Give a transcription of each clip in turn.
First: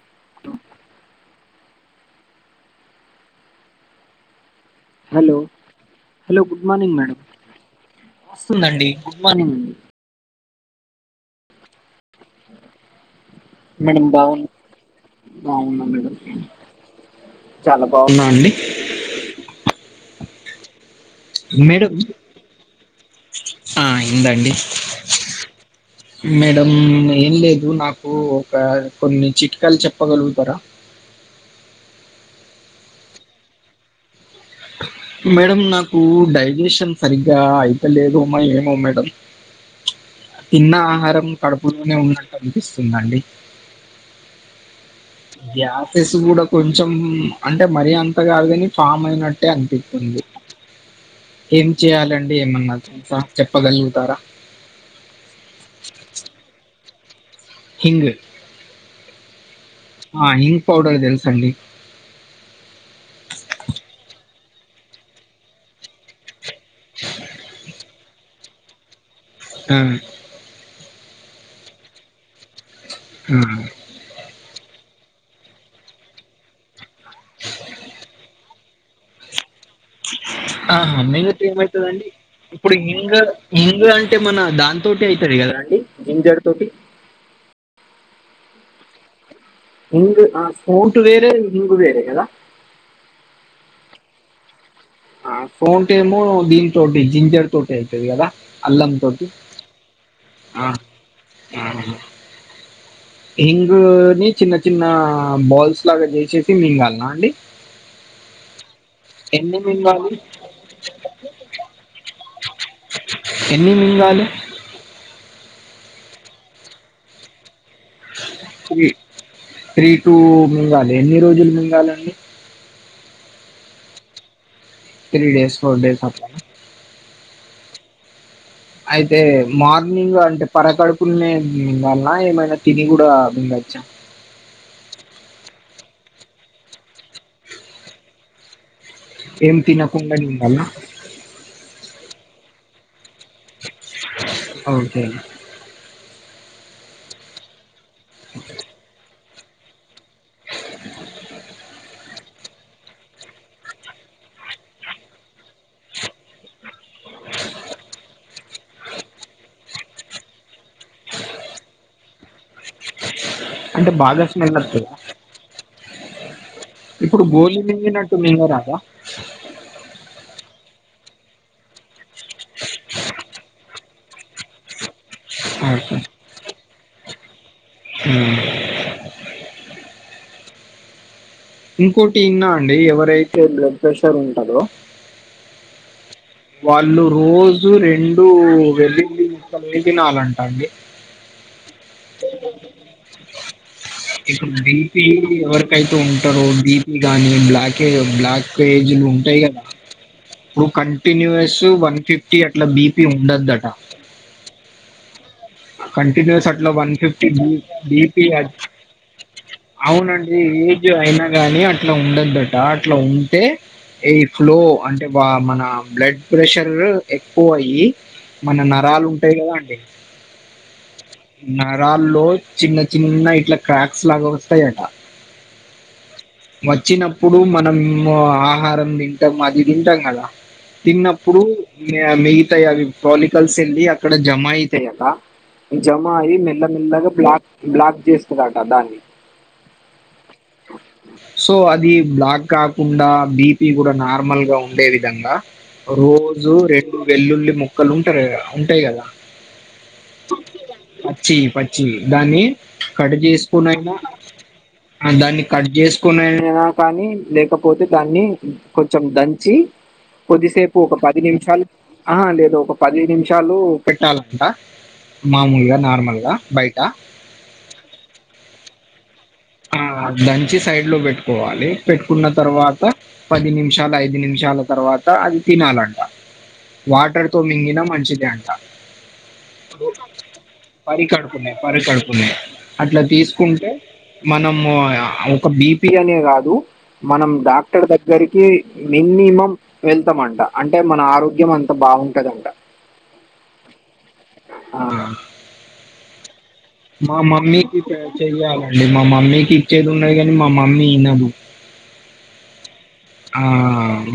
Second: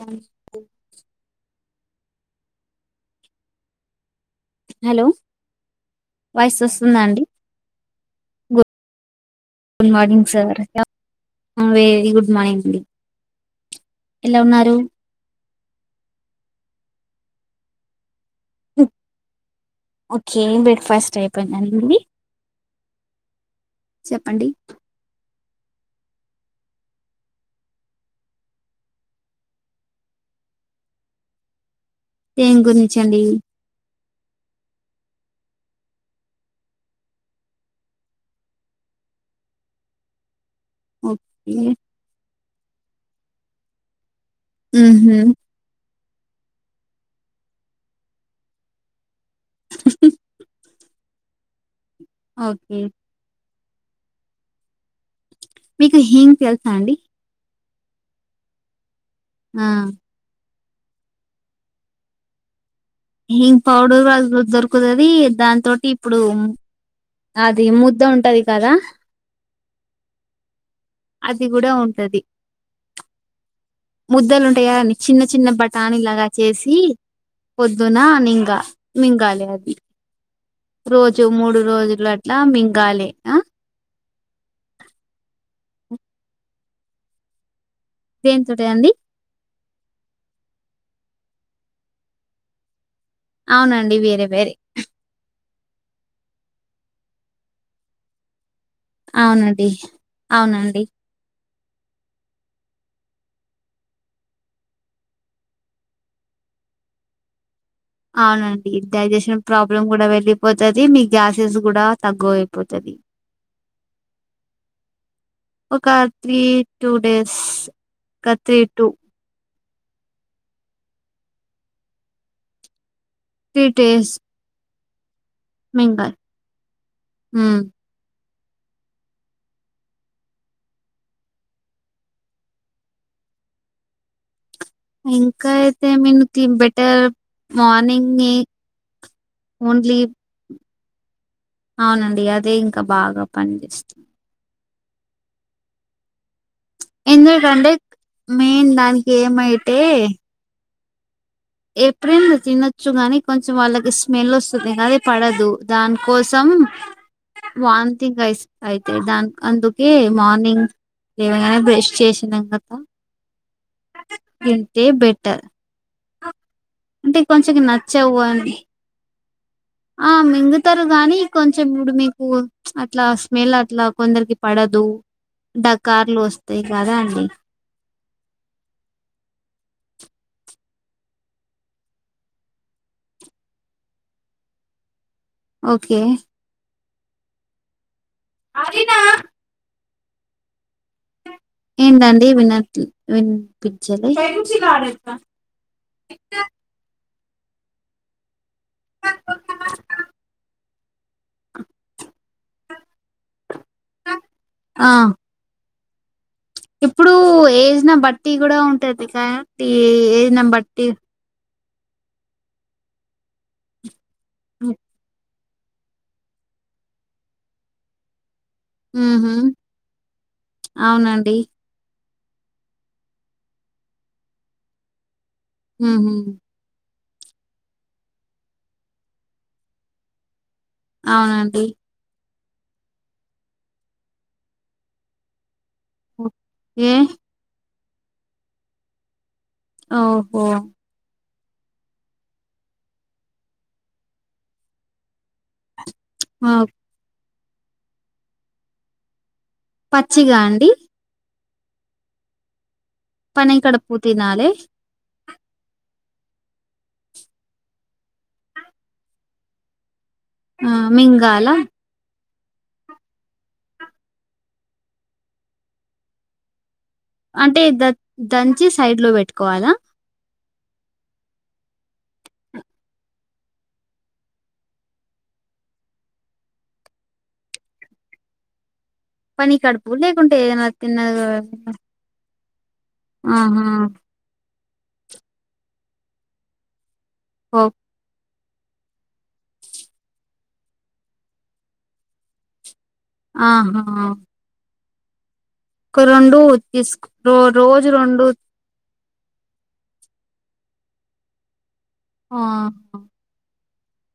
అ hello hello voice good morning వస్తుందా madam అండి వస్తుందండి మార్నింగ్ అండి good morning sir very good morning అండి మేడం బావు ఎలా ఉన్నారు బావున్నా మేడం చాలా బావ్ వున్నా అండి ఓకే బ్రేక్ఫాస్ట్ అయిపోయిందండి మేడం మీది ఆ చెప్పండి అయిందండి మేడం ఏం లేదు నాకు ఒక కొన్ని చిట్కాలు చెప్పగలుగుతారా దేని గురించండి మేడం నాకు డైజిషన్ సరిగ్గా అయితలేదు ఏమో మేడం తిన్న ఆహారం ఓకే కడుపులోనే ఉన్నట్టు అనిపిస్తుందండి మ్ హు ఫెసు కూడా కొంచెం అంటే మరి అంత కాదు గాని ఫామ్ అయినట్టే అనిపిత్తుంది ఏం చేయాలండి ఏమన్నా ఓకే చెప్పగలుగుతారా మీకు హింగ్ తెలుసా అండి హింగ్ ఆ ఆ ఇ పౌడర్ తెలుసండి హింగ్ పౌడర్ దొరుకుతది దాని తోటి ఇప్పుడు అది మూ ద్ద ఉంటది కదా హ్మ్ అది కూడా ఉంటది మ్ టయని చిన్న చిన్న బఠాని లాగా చేసి పొద్దున నింగా మింగాలే అది ఆహా రోజు మింగితే మూడు ఏమైతదండి రోజులు అట్లా ఇప్పుడు మింగాలి హింగ ఆ హింగు అంటే మన దానితోటే అయితది కదా అం డి జింజర్ తోటి దేనితోటియండి హింగు ఆ స్పొంటు వేరే హింగు వేరే కదా అవునండి వేరే వేరే ఫౌంటేమో దీనితోటి జింజర్ తోటే అయితది కదా అల్లం తోటి అవునండి ఆ అవునండి ఆ హింగుని చిన్న చిన్న బాల్స్ లాగా చేసేసి మింగాల్నా అండి అవునండి డైజిషన్ ఎన్ని ప్రాబ్లమ్ కూడా మింగాలి? వెళ్ళిపోతది మీ గ్యాసెస్ కూడా తగ్గు పోతది ఎన్ని మింగాలె ఒక త్రీ టూ డేస్ ఒక త్రీ టూ త్రీ టూ మింగాలే ఎన్ని రోజులు మింగాలండి three days three days four days అ హ్మ్ అయితే మార్నింగ్ అంటే పరకడుపుల్నే మింగాల్న ఏమైనా తిని కూడా మింగ వచ్చాం ఇంకా అయితే మేలుకింగ్ బెటర్ మార్నింగే ఏం తినకుండా మింగాల్న అవునండి అదే ఇంకా బాగా పనిచేస్తుంది ఓకే ఎందుకంటే మెయిన్ దానికి ఏమైతే [inaudible] ఏప్రిల్ తినొచ్చు గానీ కొంచెం వాళ్ళకి స్మెల్ వస్తుంది అది పడదు దాని కోసం [inaudible] వాన్ తింగ్ ఐస్ అయితది దాన్ అందుకే మార్నింగ్ లేవగానే బ్రష్ చేసినాక అంటే బాగా స్మెల్ తింటే అత్తదా? బెటర్ అంటే ఇప్పుడు గోళీ కొంచెంకు మింగినట్టు నచ్చవు అని మింగరాదా? ఆ మింగు తారు గానీ కొంచెం ఇప్పుడు మీకు అట్లా స్మెల్ అట్లా కొందరికి పడదు ఓకే. డకార్లు వస్తాయి కదా అండి హ్మ్. ఇంకోటి ఇన్నా అండి ఎవరైతే బ్లడ్ ప్రెషర్ ఉంటందో ఓకే వాళ్ళు రోజు రెండు వెల్లుల్లి ముక్కలు తినాలంటండి ఏంటండి వినట్ వినిపించలే ఇప్పుడు తీపి ఎవరికైతే ఉంటారో తీపి కాని బ్లాక్ బ్లాక్ పేజ్లు ఉంటాయి కదా ఇప్పుడు క కంటిన్యుూస్ వన్ ఫిఫ్టీ అట్లా బీపీ ఉండదట ఆ కన్ న్యూస్ అట్లా వన్ ఇప్పుడు ఫిఫ్టీ ఏజ్ న బిపి బట్టి కూడా ఉంటది కాబట్టి ఏజ్ అవునండి న బట్టి ఏజ్ అయి గాని అట్లా ఉండదట అట్లా ఉంటే ఏజ్ లో అంటే వా మన బ్లడ్ ప్రెషర్ ఎక్కువ అయ్యి మన నరాలు ఉహు ఉంటాయి కదా అండి అవునండి గాల్లో చిన్న చిన్న ఇట్లా క్రాక్స్ లాగా వస్తాయట మ్ము ఇప్పుడు మనం ఆహారం తింటాం అది తింటాం కదా తిన్నప్పుడు అవునండి మిగతాయి అవి క్రానికల్స్ వెళ్ళి అక్కడ జమ అయితాయి అక్క జమ అయ్యి ఏ మెల్లమెల్లగా బ్లాక్ బ్లాక్ చేస్తారట దాన్ని ఓహో సో అది బ్లాక్ కాకుండా బిపి కూడా నార్మల్ గా ఉండే విధంగా ఆ! రోజు రెండు వెల్లుల్లి ముక్కలు ఉంటారు ఉంటాయి కదా పచ్చిగా అండి పచ్చి దాన్ని కట్ పనెక్కడ పూ చేసుకునియినా తినాలి దాన్ని కట్ చేసుకునేనా కానీ లేకపోతే దాన్ని కొంచెం దంచి ఆ కొద్దిసేపు ఒక పది మింగాల నిమిషాలు ఆ లేదు ఒక పది నిమిషాలు పెట్టాలంట మామూలుగా నార్మల్గా బయట అంటే ద దంచి సైడ్ లో పెట్టుకోవాలా వచ్చి సైడ్ లో పెట్టుకోవాలి పెట్టుకున్న తర్వాత పది నిమిషాల ఐదు నిమిషాల తర్వాత అది తినాలంట వాటర్ తో మింగినా మంచిది అంట పని కడుపు లేకుంటే ఏదైనా తిన్నగా పరికడుకున్నా పరి కడుకున్నా అట్లా ఆహా తీసుకుంటే మనము ఒక బిపి అనే కాదు మనం ఓ డాక్టర్ దగ్గరికి మినిమం వెళ్తామంట అంటే మన ఆరోగ్యం అంత బాగుంటదంట ఆహా ఆ ఒక రెండు తీసు మా ర మమ్మీకి రోజు చే- రెండు చెయ్యాలండి మా మమ్మీకి ఇచ్చేది ఉన్నది కానీ మా మమ్మీ ఈనదు ఆహ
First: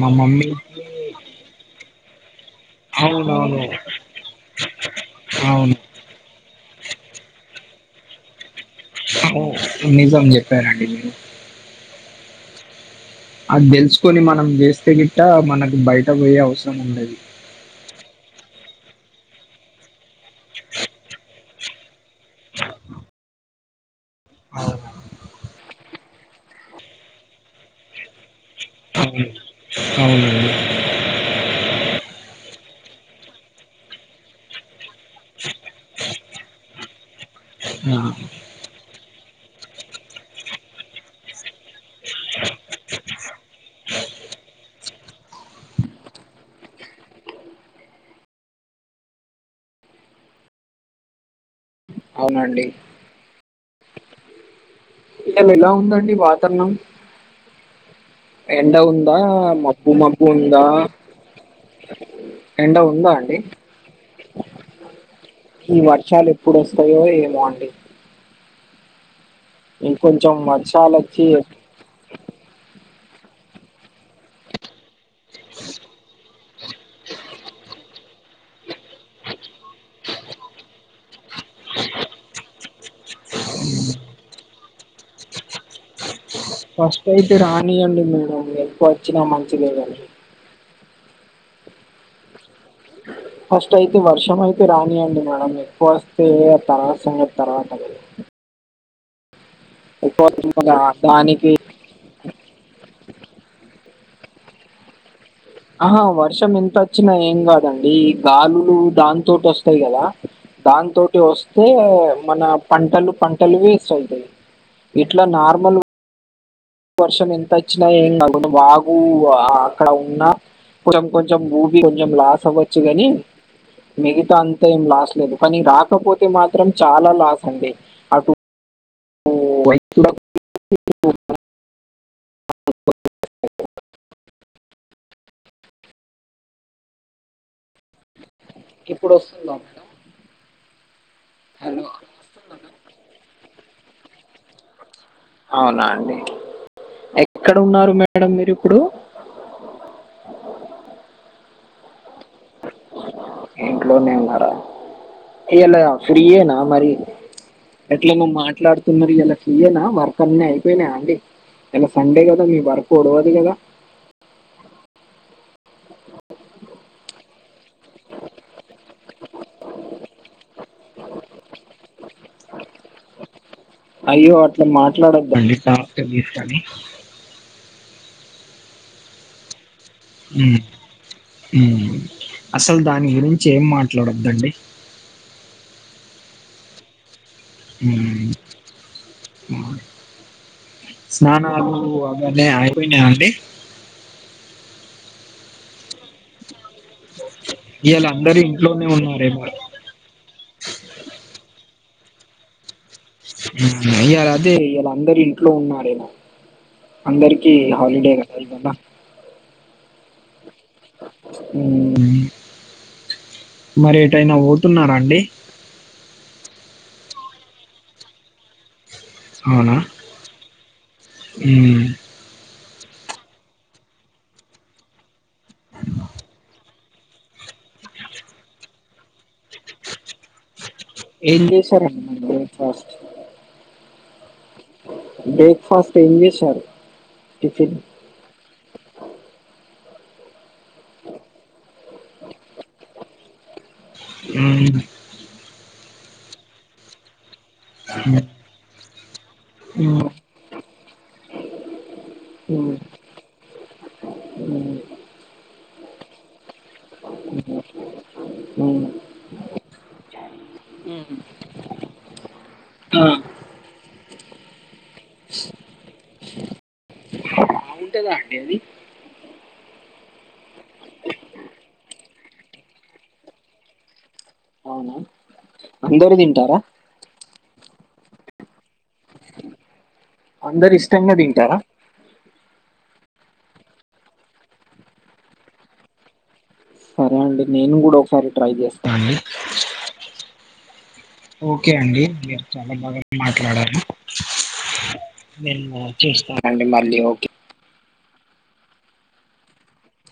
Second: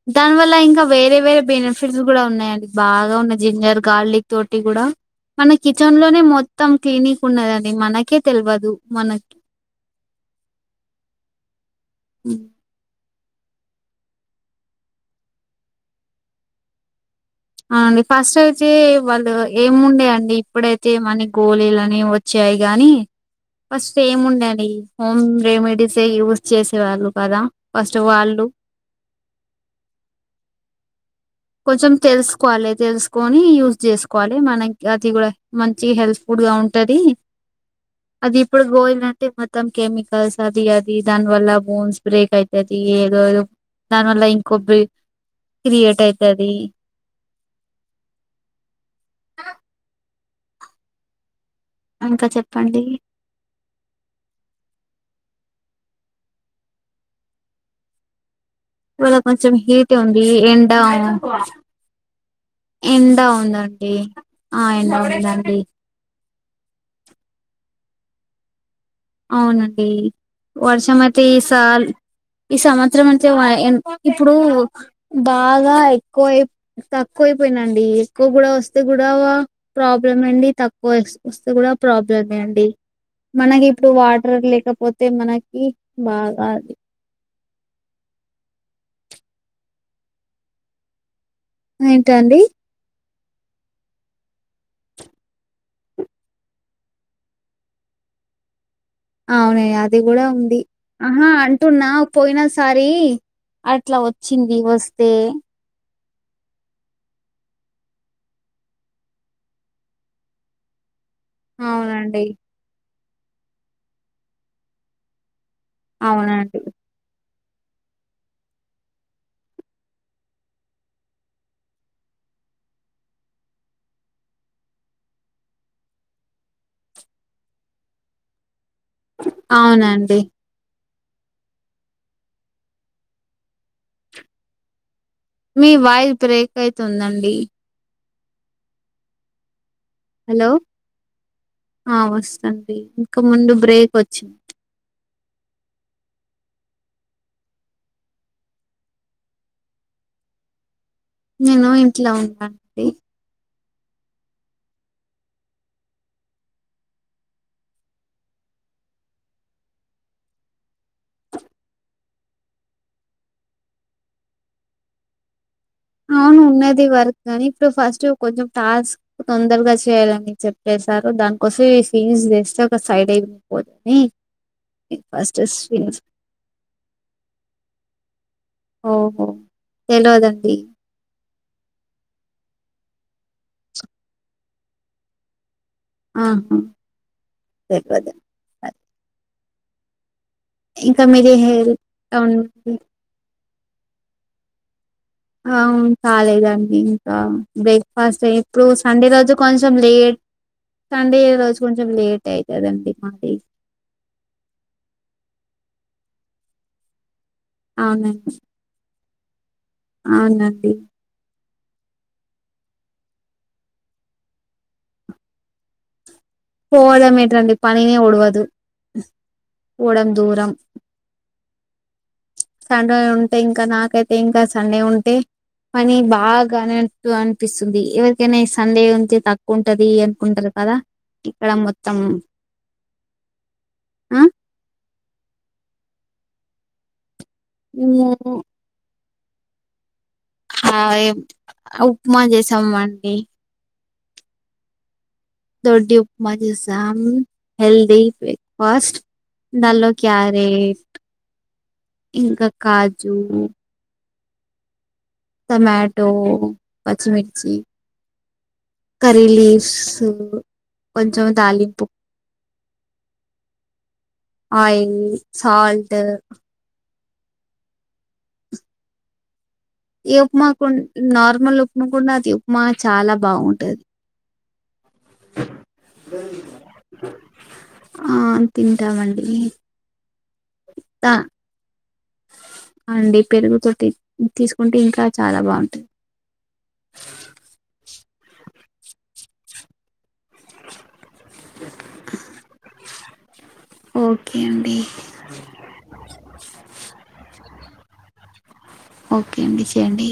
మా మమ్మీ దానివల్ల ఇంకా వేరే వేరే బెనిఫిట్ స్ కూడా ఉన్నాయిడి బాగా ఉన్నాయి అవునవును జింజర్ గార్లిక్ తోటి కూడా మన అవును కిచెన్ లోనే మొ మొత్తం క్లీనిక్ ఉన్నదని మనకే తెలియదు నిజం చెప్పారండి మీరు ఉ అది తెలుసుకొని మనం చేస్తే గిట్ట మనకు బయట పోయే అవసరం ఉండది అవునండి ఫస్ట్ అయితే వాళ్ళు ఏము ఉండే అండి ఇప్పుడైతే మన గోళలుని వచ్చ వచ్చాయి గాని ఫస్ట్ ఏం ఉండి అవును హోమ్ రెమెడీస్ యూజ్ చేసేవాళ్ళు కదా ఫస్ట్ వాళ్ళు అవును అవునండి కొంచెం తెలుసుకోవాలి తెలుసుకొని యూజ్ చేసుకోవాలి మనకి అది కూడా మంచి హెల్త్ ఫుడ్ గా ఉంటది ఆ అది ఇప్పుడు గోయి మొత్తం కెమికల్స్ అది అది దాని వల్ల బోన్స్ బ్రేక్ యితతి ఏదో నన్ల్ ఇంకొబ్ క్రయేట్ యి కది ఇంకా అవునండి చెప్పండి అక్కడ ఎలా ఉందండి వాతవరణం ఎండ ఉందా ఇవాళ కొంచెం మబ్బు హీట్ మబ్బు ఉంది ఉందా ఎండ ఎండ ఉందా అండి ఆ ఎండ ఉందండి ఈ వర్షాలు ఎప్పుడు వస్తాయో ఏమో అండి అవునండి ఇంకొంచెం వర్షాలు వర్షం అయితే వచ్చి ఈ స ఈ సం సంవత్సరం నుంచి ఇప్పుడు బాగా ఎక్కువయి తక్కువయిపోయినండి ఎక్కువ కూడా వస్తే కూడా ప్రాబ్లమే అండి తక్కువ వస్తే కూడా ప్రాబ్లమే అండి మనకి ఇప్పుడు వాటర్ లేకపోతే మనకి బాగా అది ఫస్ట్ అయితే రాని అండి మేడం ఎకు వచ్చినా మంచిదే కడి ఏంటండీ అ ఫస్ట్ అయితే వర్షం అయితే రానియండి మేడం ఎక్కువ వస్తే ఆ తర్వాత సంగతి తర్వాత అవున అది కూడా ఎక్కువ ఉంది వచ్చిన దా- ఆహా దానికి అంటున్నా పోయిన సారి ఇట్లా వచ్చింది వస్తే ఆహా వర్షం ఎంత వచ్చినా ఏం కాదండి గాలులు దాంతోటి వస్తాయి కదా దాంతో వస్తే అవునండి. మన పంటలు పంటలు వేస్ట్వుతాయి ఇట్లా నార్మల్ అవునండి ష ఎంత వచ్చినా ఏం కాకుండా వాగు అక్కడ ఉన్నా కొంచెం కొంచెం ఊబ కొంచెం లాస్ అవ్వచ్చు కాని మిగతా అంతా ఏం లాస్ లేదు కానీ రాకపోతే మాత్రం చాలా లాస్ అండి అటు అవునండి రైతులకు మీ వాయిస్ బ్రేక్ అయితుందండి ఇప్పుడు వస్తుందా హలో వస్తుండి ఇంక ముందు బ్రేక్ వచ్చింది అవునా అండి ఎక్కడ ఉన్నారు మేడం మీరు ఇప్పుడు నేను ఇంట్ల ఉంటానండి ఇంట్లోనే ఉన్నార ఇయ్యలా ఫ్రీయేనా మరి ఎట్లానో మాట్లాడుతున్నారు ఇయ్యలా ఫ్రీయేనా వర్క్ అన్నీ అయిపోయినాయ అండి ఇయ్యాల సండే కదా మీ వర్కు ఓడువది కదా అవును ఉన్నది వర్క్ కాని ఇప్పుడు ఫస్ట్ కొంచెం టాస్క్ తొందరగా చేయ్యాలని చెప్పే సారు దానికోసం [unintelligible] ఒక సైడ్ అయిపోదని అయ్యో అట్లా ఫస్ట్ మాట్లాడొద్దండి స్విమ్స్ టాస్క్ గిస్క్ అని ఓహో తెలవదండి మ్ మ్ అసలు దాని గురించి ఏం మాట్లాడోద్దండి ఉమ్, ఆహా ఇంకా మీది హెల్ స్నానాలు అవును అవన్ని అయిపోయినాయా అండి అవును కాలేదండి ఇంకా ఇవాళ బ్రేక్ఫాస్ట్ అందరు ఇప్పుడు ఇంట్లోనే సండే రోజు ఉన్నారేమో కొంచెం లేట్ సండే రోజుకొం చం లేటే అయితదండి మాది మ్ హు ఇయ్యాల అదే ఇయ్యలా అందరు ఇంట్లో ఉన్నారేమొ అందరికి హాలిడే అవునండి కదా ఇవ్వల అవునండి మ్ మరి ఏటైనా పోతున్నారా అండి పోవడమెంటండీ పనినే ఓడువదు అవునా పోడం దూరం ఉమ్ సండే ఉంటే ఇంకా నాకైతే ఇంకా సండే ఉంటే పనీ బాగనన్ దు అనిపిస్తుంది ఎవరికైనా ఈ సండే ఉంటే తక్కువ ఉంటది అనుకుంటారు కదా ఏం ఇక్కడ చేసారండి మొత్తం మీరు బ్రేక్ ఫస్ట్ ఆ బ్రేక్ఫాస్ట్ ఏం చేసారు ము ఆ ఎ ఉప్మా చేసామండి మ్ దోడ్డు ఉప్మా చేసాం హెల్దిీ బ్రేక్ఫాస్ట్ దన్లో ఉమ్ క్యారేట్ ఇంకా కాజు అవు టమాటో పచ్చిమిర్చి ఉమ్ కర్రీ లీవ్స్ కొంచెం తాలింపు ఆ ఆయిల్ సల్ట్ బాగుంటాందా అండి అది ఈ ఉప్మాకు నార్మల్ ఉప్మకన్న అది ఉప్మానే చాలా బాగుంటది అవునా అందరు తింటారా ఆ తింటామండి అందరు ఇష్టంగా తింటారా అండి పెరుగుతోతి తీసుకుంటే ఇంకా చాలా బాగుంటుంది సరే అండి నేను కూడా ఒకసారి ట్రై చేస్తానండి ఓకే అండి మీరు చాలా బాగా మాట్లాడారు ఓకే అండి నేను మ చూస్తానండి మళ్ళీ ఓకే ఓకే అండి చేయండి